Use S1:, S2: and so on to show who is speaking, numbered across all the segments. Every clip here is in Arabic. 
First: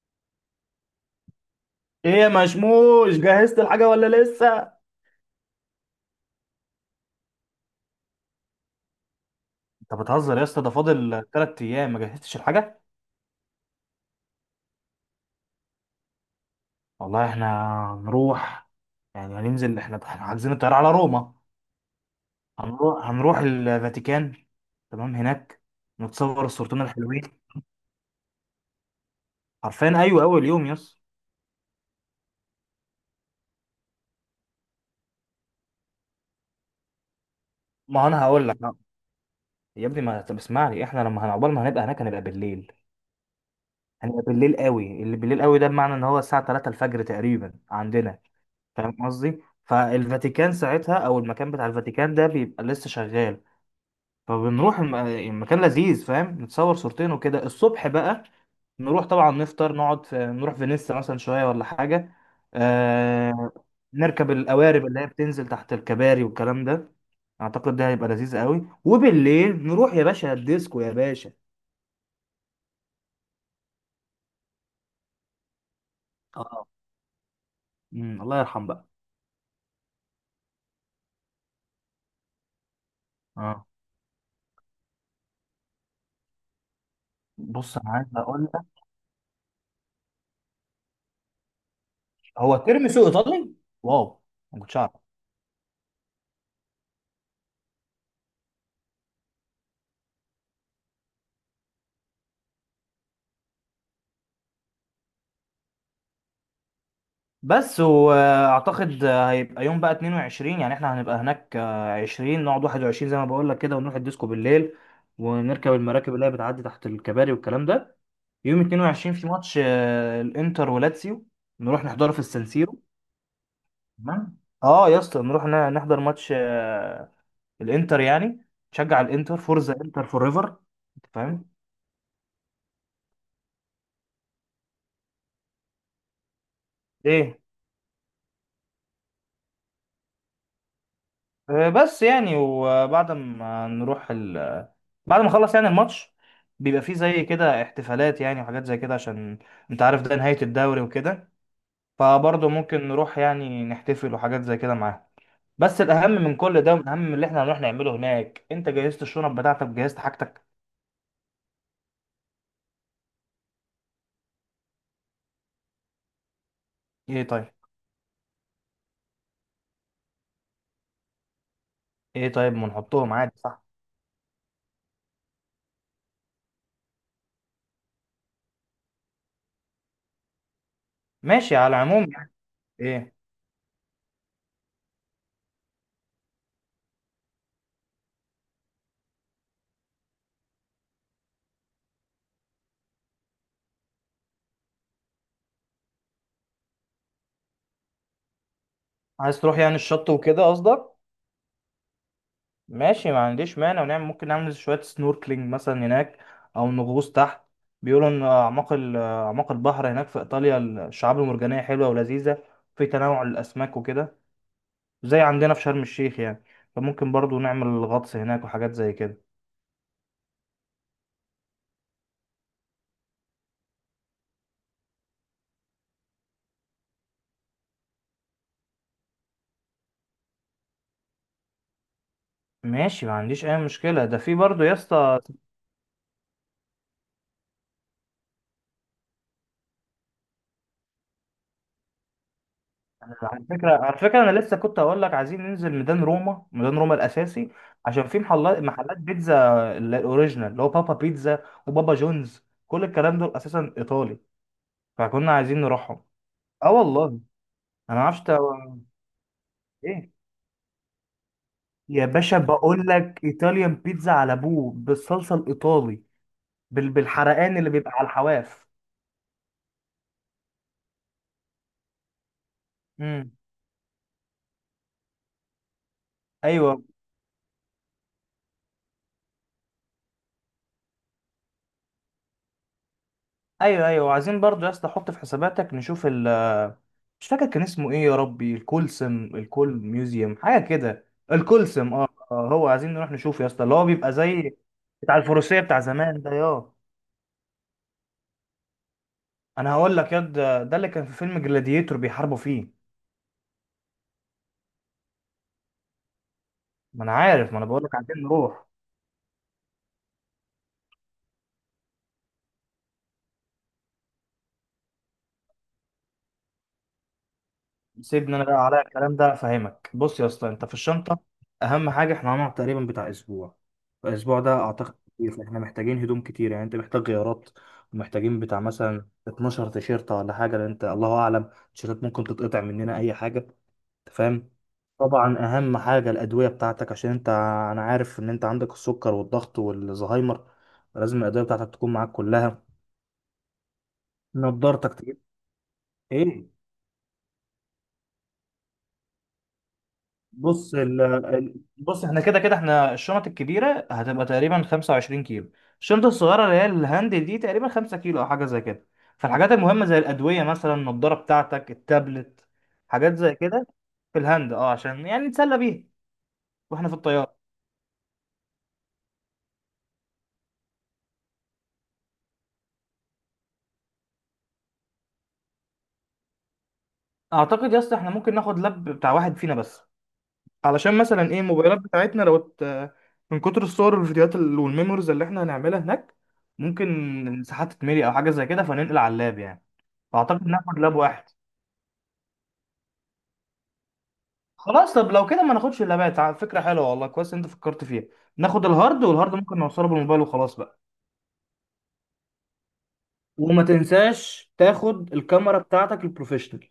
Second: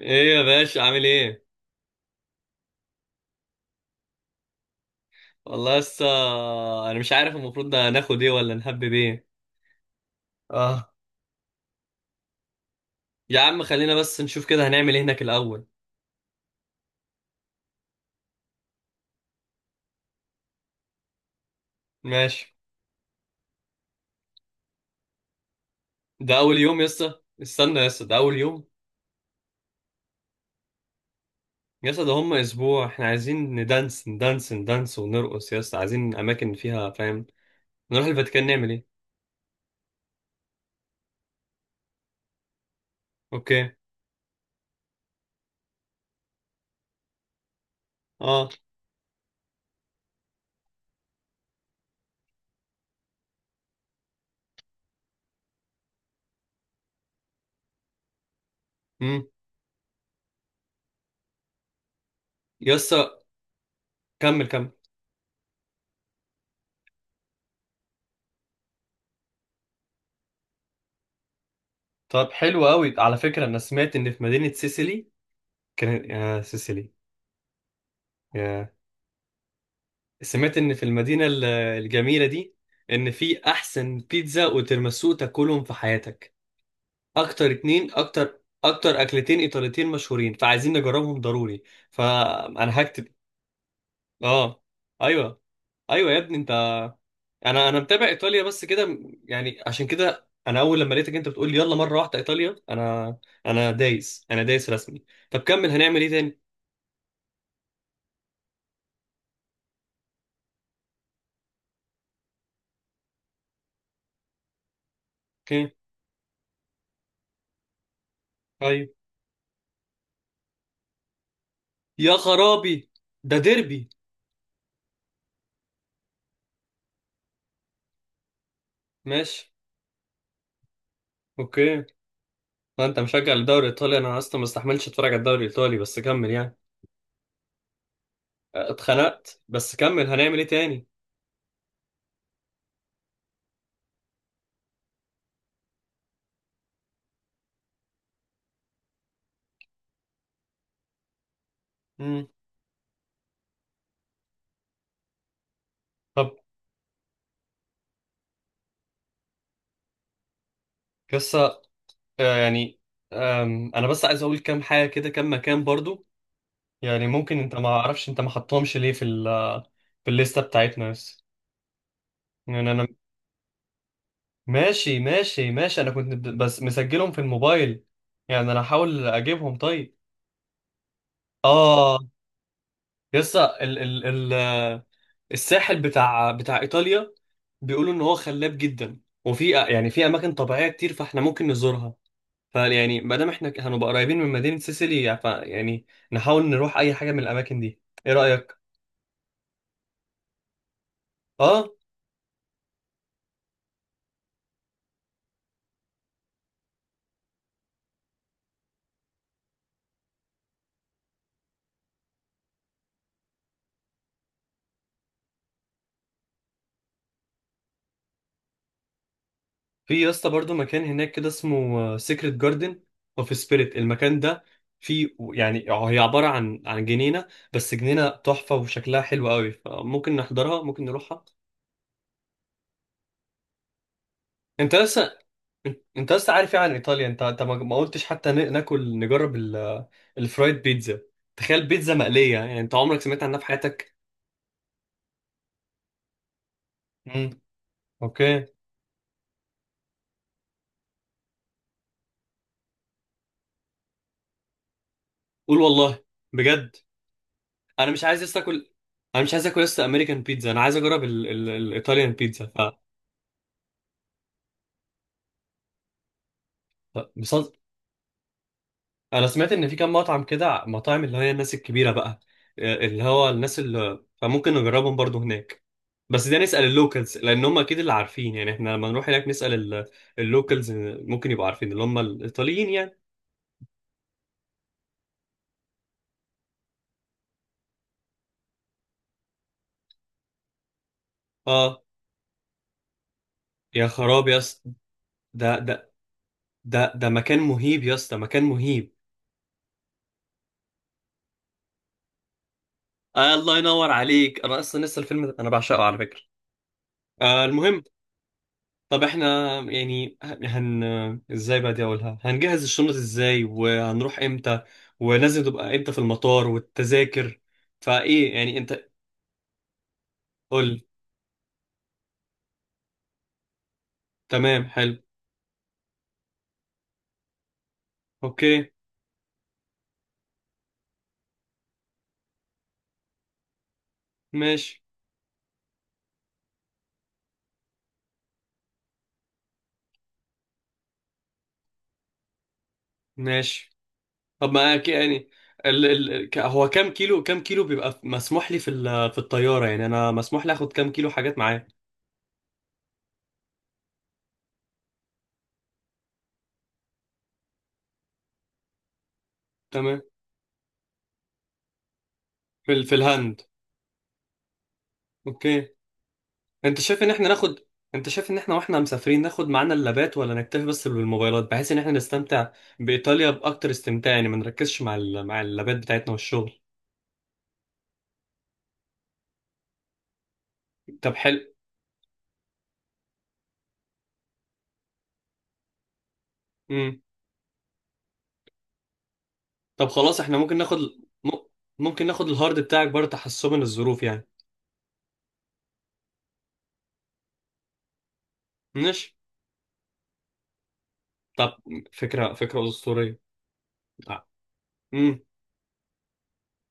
S1: ايه يا باشا عامل ايه؟
S2: ايه يا مشموش، جهزت الحاجة ولا لسه؟
S1: والله لسه. انا مش عارف المفروض ده ناخد ايه ولا نهبب ايه.
S2: انت بتهزر يا اسطى، ده
S1: اه،
S2: فاضل تلات ايام ما جهزتش الحاجه.
S1: يا عم خلينا بس نشوف كده هنعمل ايه هناك الاول.
S2: والله احنا هنروح، يعني هننزل، احنا حاجزين الطياره على روما.
S1: ماشي.
S2: هنروح الفاتيكان، تمام. هناك
S1: ده
S2: نتصور
S1: اول يوم
S2: الصورتين
S1: يسا،
S2: الحلوين.
S1: استنى يسا، ده اول يوم
S2: عارفين، ايوه اول يوم يس.
S1: يسا، ده هم اسبوع احنا عايزين ندانس ندانس ندانس ونرقص يسا، عايزين اماكن فيها فاهم. نروح
S2: ما انا
S1: الفاتيكان
S2: هقول لك
S1: نعمل
S2: آه.
S1: ايه؟
S2: يا ابني، ما طب اسمعني، احنا لما هنعقبال ما هنبقى هناك هنبقى بالليل.
S1: اوكي.
S2: احنا بالليل قوي، اللي بالليل قوي ده بمعنى ان هو الساعه 3 الفجر تقريبا عندنا.
S1: اه.
S2: فاهم قصدي؟ فالفاتيكان ساعتها، او المكان بتاع الفاتيكان ده، بيبقى لسه شغال. فبنروح المكان لذيذ، فاهم، نتصور صورتين وكده. الصبح بقى نروح
S1: امم.
S2: طبعا نفطر، نقعد في، نروح فينيسا مثلا شويه ولا حاجه.
S1: يسا.
S2: آه... نركب
S1: كمل كمل.
S2: القوارب اللي هي بتنزل تحت الكباري والكلام ده. اعتقد ده هيبقى لذيذ قوي، وبالليل نروح يا باشا الديسكو يا باشا.
S1: طب حلو قوي، على فكرة انا سمعت ان في مدينة سيسيلي، كان يا
S2: اه.
S1: سيسيلي.
S2: الله يرحم بقى.
S1: سمعت ان في المدينة الجميلة دي ان في
S2: اه،
S1: احسن بيتزا وتيراميسو تاكلهم في حياتك. اكتر
S2: بص انا
S1: اتنين،
S2: عايز
S1: اكتر
S2: اقول لك،
S1: اكتر اكلتين ايطاليتين مشهورين فعايزين نجربهم ضروري.
S2: هو
S1: فانا
S2: تيرميسو
S1: هكتب.
S2: ايطالي؟ واو، ما
S1: اه.
S2: كنتش اعرف.
S1: ايوه، ايوه يا ابني انت. انا متابع ايطاليا بس كده، يعني عشان كده انا اول لما لقيتك انت بتقول لي يلا مرة واحدة ايطاليا، انا انا دايس، انا دايس رسمي. طب كمل، هنعمل ايه تاني؟
S2: بس واعتقد هيبقى يوم بقى 22، يعني احنا هنبقى هناك 20، نقعد 21 زي ما بقول لك كده ونروح الديسكو بالليل،
S1: اوكي.
S2: ونركب المراكب اللي هي بتعدي تحت الكباري والكلام ده. يوم
S1: طيب.
S2: 22 في ماتش الانتر ولاتسيو، نروح نحضره
S1: يا
S2: في السانسيرو.
S1: خرابي، ده ديربي.
S2: تمام. اه يا اسطى، نروح نحضر ماتش الانتر يعني، نشجع الانتر،
S1: ماشي.
S2: فورزا انتر فور ايفر. انت فاهم.
S1: اوكي. ما انت مشجع للدوري الايطالي، انا اصلا ما استحملتش اتفرج على الدوري الايطالي، بس كمل يعني.
S2: ايه
S1: اه، اتخنقت، بس كمل هنعمل ايه تاني؟
S2: بس يعني، وبعد ما نروح ال... بعد ما نخلص يعني الماتش، بيبقى فيه زي كده احتفالات يعني، وحاجات زي كده، عشان انت عارف ده نهاية الدوري وكده.
S1: امم.
S2: فبرضه ممكن نروح يعني نحتفل وحاجات زي كده معاهم. بس الأهم
S1: طب،
S2: من كل ده، ومن أهم من اللي احنا هنروح نعمله هناك، انت جهزت الشنط بتاعتك؟ جهزت حاجتك؟
S1: قصة. اه، يعني انا بس عايز اقول كام حاجة كده، كام مكان برضو. يعني
S2: ايه،
S1: ممكن
S2: طيب.
S1: انت ما اعرفش انت ما حطهمش ليه في ال في الليستة بتاعتنا بس.
S2: ايه طيب، ما
S1: يعني انا،
S2: نحطهم عادي، صح؟
S1: ماشي ماشي. انا كنت بس مسجلهم في الموبايل، يعني انا هحاول اجيبهم. طيب.
S2: ماشي، على
S1: اه.
S2: العموم يعني. ايه؟
S1: لسه ال الساحل بتاع ايطاليا بيقولوا ان هو خلاب جدا، وفي يعني في اماكن طبيعيه كتير فاحنا ممكن نزورها. فيعني ما دام احنا هنبقى قريبين من مدينه سيسيلي ف يعني نحاول نروح اي حاجه من الاماكن دي. ايه رايك؟
S2: عايز تروح يعني الشط وكده قصدك؟
S1: اه.
S2: ماشي ما عنديش مانع، ونعمل ممكن نعمل شوية سنوركلينج مثلا هناك، أو نغوص تحت. بيقولوا إن أعماق البحر هناك في إيطاليا الشعاب المرجانية حلوة ولذيذة، في تنوع الأسماك وكده، زي عندنا في شرم الشيخ يعني. فممكن برضو نعمل غطس هناك وحاجات زي كده.
S1: في يا اسطى برضو مكان هناك كده اسمه سيكريت جاردن اوف سبيريت، المكان ده في، يعني هي عباره عن جنينه بس جنينه تحفه وشكلها حلو قوي، فممكن نحضرها ممكن نروحها.
S2: ماشي ما عنديش أي مشكلة، ده في برضو يا
S1: انت لسه،
S2: اسطى.
S1: انت لسه عارف ايه عن ايطاليا؟ انت انت ما قلتش حتى ناكل نجرب الفرايد بيتزا. تخيل بيتزا مقليه، يعني انت عمرك سمعت عنها في
S2: على
S1: حياتك؟
S2: على فكرة أنا لسه كنت هقول لك عايزين ننزل ميدان روما، ميدان روما
S1: امم.
S2: الأساسي، عشان في
S1: اوكي.
S2: محلات بيتزا، الأوريجينال اللي هو بابا بيتزا وبابا جونز، كل الكلام دول أساسا إيطالي، فكنا
S1: قول
S2: عايزين
S1: والله.
S2: نروحهم. أه
S1: بجد.
S2: والله.
S1: انا
S2: أنا
S1: مش
S2: معرفش
S1: عايز لسه اكل. انا مش عايز اكل لسه
S2: إيه.
S1: امريكان بيتزا، انا عايز اجرب
S2: يا
S1: الايطاليان
S2: باشا
S1: بيتزا.
S2: بقول لك إيطاليان بيتزا على أبوه بالصلصة الإيطالي،
S1: ف-
S2: بالحرقان اللي بيبقى على الحواف.
S1: انا سمعت ان في كام مطعم كده مطاعم اللي هي الناس الكبيره بقى، اللي هو
S2: امم.
S1: الناس اللي فممكن نجربهم برضو هناك. بس ده نسال
S2: أيوه،
S1: اللوكالز، لان هم اكيد اللي عارفين، يعني احنا لما نروح هناك نسال اللوكالز ممكن يبقوا عارفين اللي هم الايطاليين يعني.
S2: أيوه وعايزين برضو يا اسطى حط في حساباتك، نشوف، مش فاكر كان اسمه ايه يا ربي، الكولسم، الكول ميوزيوم، حاجه كده،
S1: اه.
S2: الكولسم، اه هو عايزين نروح نشوفه يا اسطى، اللي هو
S1: يا
S2: بيبقى
S1: خراب يا
S2: زي
S1: اسطى،
S2: بتاع
S1: ده
S2: الفروسيه بتاع
S1: ده
S2: زمان ده، يا
S1: ده مكان مهيب يا اسطى، مكان مهيب.
S2: انا هقول لك يا ده, ده اللي كان في فيلم جلاديتور بيحاربوا فيه.
S1: آه، الله ينور عليك، انا اصلا لسه الفيلم ده انا بعشقه على فكره.
S2: ما انا
S1: آه،
S2: عارف، ما انا
S1: المهم،
S2: بقول لك عايزين نروح.
S1: طب احنا يعني هن، ازاي بقى دي اقولها، هنجهز الشنط ازاي وهنروح امتى ولازم تبقى امتى في المطار والتذاكر، فايه
S2: سيبني انا بقى
S1: يعني
S2: على
S1: انت؟
S2: الكلام ده افهمك، بص يا اسطى، انت في
S1: قول.
S2: الشنطه اهم حاجه، احنا هنقعد تقريبا بتاع اسبوع، الاسبوع ده
S1: تمام
S2: اعتقد
S1: حلو.
S2: كتير، فاحنا محتاجين هدوم كتير، يعني انت محتاج غيارات، ومحتاجين بتاع
S1: اوكي.
S2: مثلا 12 تيشيرت ولا حاجه، لان انت الله اعلم التيشيرتات ممكن تتقطع مننا اي حاجه. انت فاهم.
S1: ماشي.
S2: طبعا اهم حاجه الادويه بتاعتك، عشان انت، انا عارف ان انت عندك السكر والضغط والزهايمر، لازم الادويه بتاعتك تكون معاك كلها.
S1: ماشي. طب ما
S2: نضارتك تجيب.
S1: يعني
S2: ايه،
S1: هو كام كيلو، كام كيلو بيبقى مسموح لي في في الطيارة؟ يعني انا مسموح لي اخد كام كيلو حاجات معايا؟
S2: بص احنا كده احنا الشنط الكبيره هتبقى تقريبا 25 كيلو، الشنطه الصغيره اللي هي الهاند دي تقريبا 5 كيلو او حاجه زي كده. فالحاجات المهمه زي
S1: تمام.
S2: الادويه مثلا، النضاره بتاعتك، التابلت،
S1: في في
S2: حاجات زي
S1: الهند.
S2: كده في الهاند، اه، عشان يعني
S1: اوكي.
S2: نتسلى بيها
S1: انت
S2: واحنا في
S1: شايف ان احنا
S2: الطياره.
S1: ناخد، انت شايف ان احنا واحنا مسافرين ناخد معانا اللابات ولا نكتفي بس بالموبايلات بحيث ان احنا نستمتع بايطاليا باكتر استمتاع، يعني ما نركزش مع مع اللابات بتاعتنا والشغل.
S2: اعتقد يا اسطى احنا ممكن ناخد لاب بتاع واحد فينا بس، علشان
S1: طب
S2: مثلا
S1: حلو.
S2: ايه، الموبايلات بتاعتنا لو من كتر الصور والفيديوهات والميموريز اللي احنا هنعملها هناك،
S1: امم.
S2: ممكن الساحات تتملي او حاجه زي كده، فننقل على اللاب يعني.
S1: طب خلاص، احنا
S2: فاعتقد
S1: ممكن ناخد،
S2: ناخد لاب واحد.
S1: م... ممكن ناخد الهارد بتاعك برضه تحسبا للظروف يعني.
S2: خلاص، طب لو كده ما ناخدش اللابات، فكرة حلوة والله، كويس انت فكرت فيها. ناخد الهارد،
S1: ماشي.
S2: والهارد ممكن نوصله بالموبايل وخلاص بقى.
S1: طب، فكرة، فكرة أسطورية.
S2: وما تنساش تاخد
S1: امم.
S2: الكاميرا بتاعتك البروفيشنال،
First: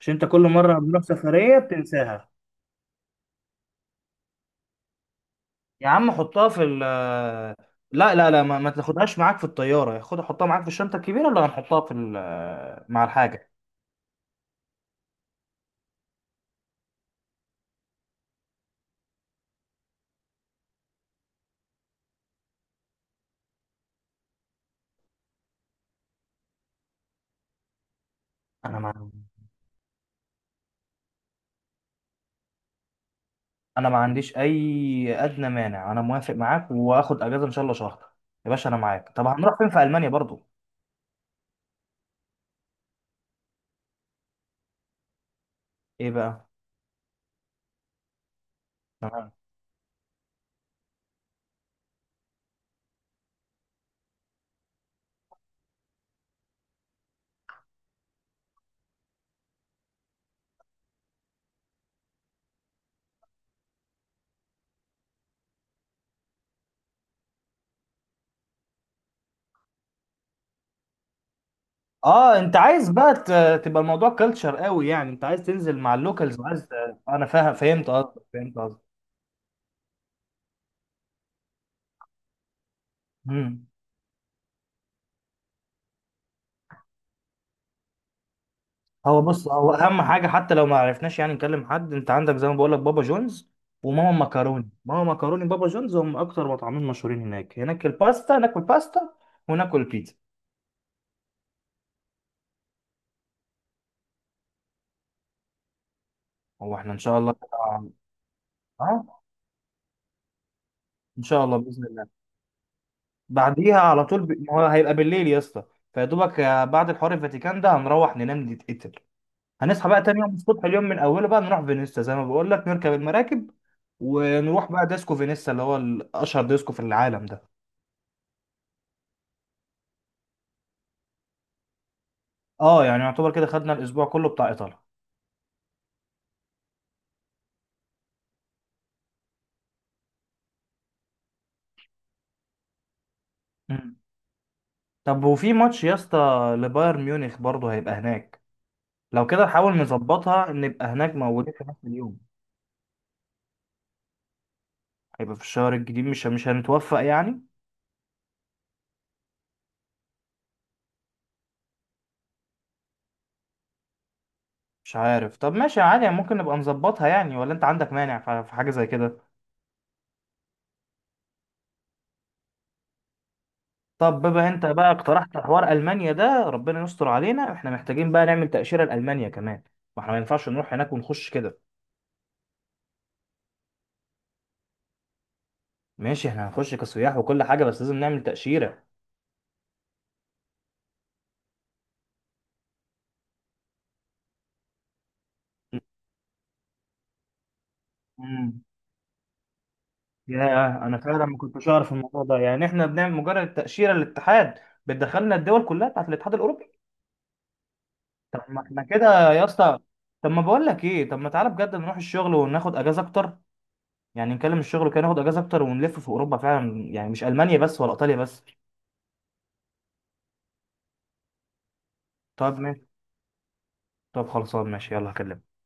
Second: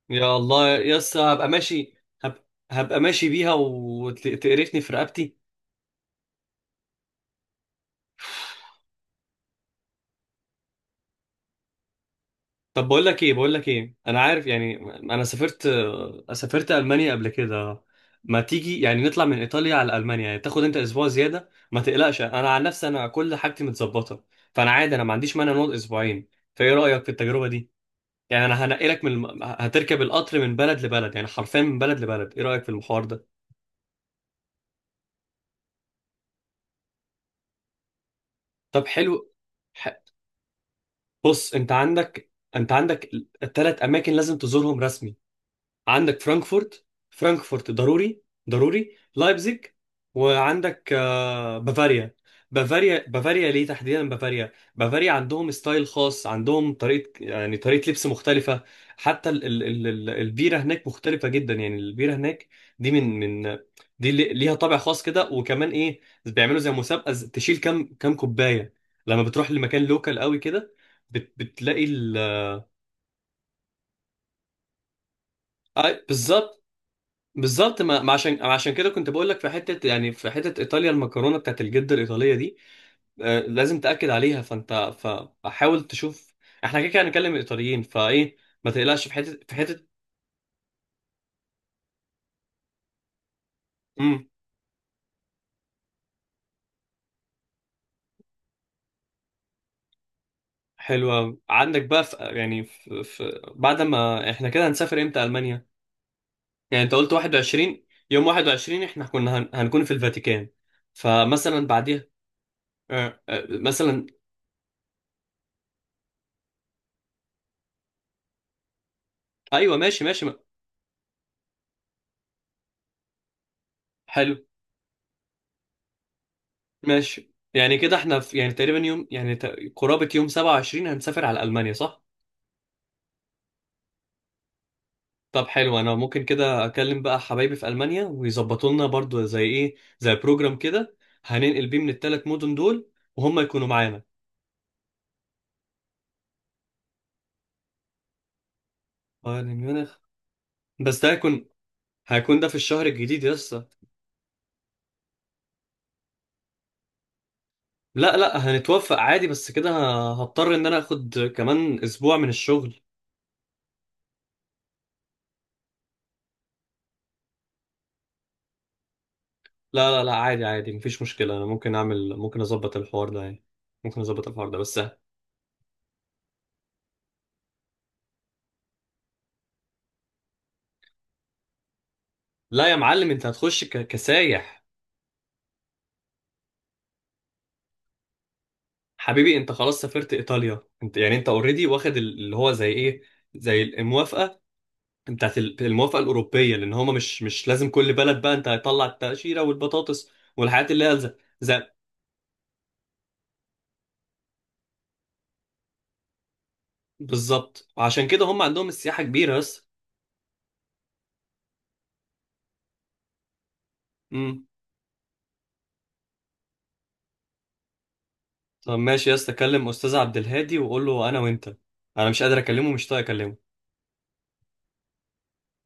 S2: عشان انت
S1: يا
S2: كل
S1: الله
S2: مرة بنروح
S1: يس، هبقى
S2: سفرية
S1: ماشي،
S2: بتنساها.
S1: هب... هبقى ماشي بيها وتقرفني في رقبتي.
S2: يا عم حطها في ال لا لا لا، ما تاخدهاش معاك في الطيارة، خد حطها معاك في الشنطة الكبيرة، ولا هنحطها في
S1: طب
S2: مع
S1: بقول لك ايه،
S2: الحاجة.
S1: بقول لك ايه، انا عارف يعني انا سافرت، سافرت المانيا قبل كده. ما تيجي يعني نطلع من ايطاليا على المانيا، يعني تاخد انت اسبوع زياده، ما تقلقش انا عن نفسي انا كل حاجتي متظبطه، فانا عادي انا ما عنديش مانع نقعد اسبوعين. فايه رايك في التجربه دي؟ يعني انا
S2: انا
S1: هنقلك
S2: ما
S1: من هتركب القطر من بلد لبلد، يعني حرفيا من بلد لبلد. ايه رايك في الحوار ده؟
S2: انا ما عنديش اي ادنى مانع، انا موافق معاك، واخد اجازة ان شاء الله شهر. يا باشا انا
S1: طب
S2: معاك، طب
S1: حلو.
S2: هنروح فين في
S1: ح-
S2: المانيا برضو؟
S1: بص، انت عندك ثلاث اماكن لازم تزورهم رسمي.
S2: ايه
S1: عندك
S2: بقى؟
S1: فرانكفورت، فرانكفورت ضروري، ضروري لايبزيج، وعندك بافاريا. بافاريا، بافاريا ليه تحديدا؟ بافاريا، بافاريا عندهم ستايل خاص، عندهم طريقة يعني طريقة لبس مختلفة. حتى ال البيرة هناك مختلفة جدا، يعني البيرة هناك دي من دي ليها طابع خاص كده. وكمان ايه، بيعملوا زي مسابقة تشيل كام كوباية، لما بتروح لمكان لوكال قوي كده بتلاقي ال.
S2: اه، انت عايز بقى تبقى الموضوع كلتشر قوي يعني، انت عايز تنزل مع اللوكالز
S1: بالظبط.
S2: وعايز انا فاهم،
S1: بالظبط،
S2: فهمت
S1: ما
S2: قصدك،
S1: عشان، ما
S2: فهمت
S1: عشان
S2: قصدك.
S1: كده كنت بقول لك في حته، يعني في حته ايطاليا المكرونه بتاعت الجده الايطاليه دي،
S2: مم.
S1: لازم تاكد عليها، فانت فحاول تشوف. احنا كده كده هنتكلم الايطاليين، فايه ما تقلقش، في
S2: هو
S1: حته
S2: بص،
S1: في
S2: هو
S1: حته
S2: اهم حاجه حتى لو ما عرفناش يعني نكلم حد، انت عندك زي ما بقول لك بابا جونز وماما
S1: امم.
S2: مكروني، ماما مكروني بابا جونز هم اكتر مطعمين مشهورين هناك، هناك الباستا، ناكل باستا وناكل بيتزا.
S1: حلوه أوي. عندك بقى في يعني في في بعد ما احنا كده هنسافر امتى المانيا؟
S2: هو
S1: يعني
S2: احنا
S1: انت
S2: ان
S1: قلت
S2: شاء الله كده
S1: 21، يوم 21 احنا
S2: اه،
S1: كنا هن... هنكون في الفاتيكان،
S2: ان شاء الله
S1: فمثلا
S2: باذن
S1: بعديها،
S2: الله. بعديها على
S1: مثلا.
S2: طول ما هو هيبقى بالليل يا اسطى، فيا دوبك بعد الحوار الفاتيكان ده هنروح ننام نتقتل.
S1: ايوه
S2: هنصحى بقى
S1: ماشي
S2: تاني
S1: ماشي.
S2: يوم الصبح، اليوم من اوله بقى نروح فينيسا زي ما بقول لك، نركب المراكب،
S1: حلو.
S2: ونروح بقى ديسكو فينيسا اللي هو اشهر ديسكو في العالم
S1: ماشي
S2: ده.
S1: يعني كده احنا في يعني تقريبا يوم، يعني قرابة يوم 27 هنسافر على ألمانيا، صح؟
S2: اه يعني، يعتبر كده خدنا الاسبوع كله بتاع ايطاليا.
S1: طب حلو، انا ممكن كده اكلم بقى حبايبي في ألمانيا ويظبطوا لنا برضو زي ايه زي بروجرام كده هننقل بيه من الثلاث مدن دول وهم يكونوا
S2: مم.
S1: معانا.
S2: طب وفي ماتش يا اسطى لبايرن ميونخ برضه هيبقى هناك، لو كده
S1: بايرن
S2: نحاول
S1: ميونخ،
S2: نظبطها ان نبقى
S1: بس ده
S2: هناك
S1: هيكون،
S2: موجودين في نفس اليوم.
S1: هيكون ده في الشهر الجديد يسا.
S2: هيبقى في الشهر الجديد، مش هنتوفق يعني؟
S1: لا لا، هنتوفق عادي، بس كده هضطر ان انا اخد كمان اسبوع من الشغل.
S2: مش عارف، طب ماشي عادي يعني، ممكن نبقى نظبطها يعني، ولا انت عندك مانع في حاجة زي كده؟
S1: لا لا لا، عادي عادي، مفيش مشكلة، انا ممكن اعمل، ممكن اظبط الحوار ده يعني، ممكن
S2: طب
S1: اظبط الحوار
S2: بما
S1: ده
S2: انت
S1: بس.
S2: بقى اقترحت حوار المانيا ده، ربنا يستر علينا، احنا محتاجين بقى نعمل تاشيره لالمانيا كمان، ما احنا ما ينفعش نروح هناك ونخش كده.
S1: لا يا معلم، انت هتخش كسايح.
S2: ماشي، احنا هنخش كسياح وكل حاجه، بس لازم نعمل تاشيره.
S1: حبيبي انت خلاص سافرت ايطاليا، انت يعني انت اوريدي واخد اللي هو زي ايه، زي الموافقه بتاعت الموافقه الاوروبيه، لان هما مش لازم كل بلد، بقى انت
S2: امم،
S1: هتطلع التاشيره والبطاطس
S2: يا
S1: والحاجات اللي
S2: انا
S1: هي
S2: فعلا ما كنتش
S1: زي.
S2: اعرف الموضوع ده، يعني احنا بنعمل مجرد تاشيره للاتحاد بتدخلنا الدول كلها بتاعت الاتحاد الاوروبي.
S1: بالظبط، وعشان كده
S2: طب
S1: هم
S2: ما
S1: عندهم
S2: احنا
S1: السياحه
S2: كده
S1: كبيره
S2: يا
S1: بس.
S2: اسطى، طب ما بقول لك ايه، طب ما تعالى بجد نروح الشغل وناخد اجازه اكتر، يعني
S1: امم.
S2: نكلم الشغل كده ناخد اجازه اكتر، ونلف في اوروبا فعلا يعني، مش المانيا بس ولا ايطاليا بس.
S1: طب ماشي يا اسطى، كلم استاذ عبد الهادي وقول له انا وانت، انا مش قادر
S2: طب
S1: اكلمه، مش
S2: ماشي.
S1: طايق اكلمه.
S2: طب خلصان، ماشي، يلا هكلمك.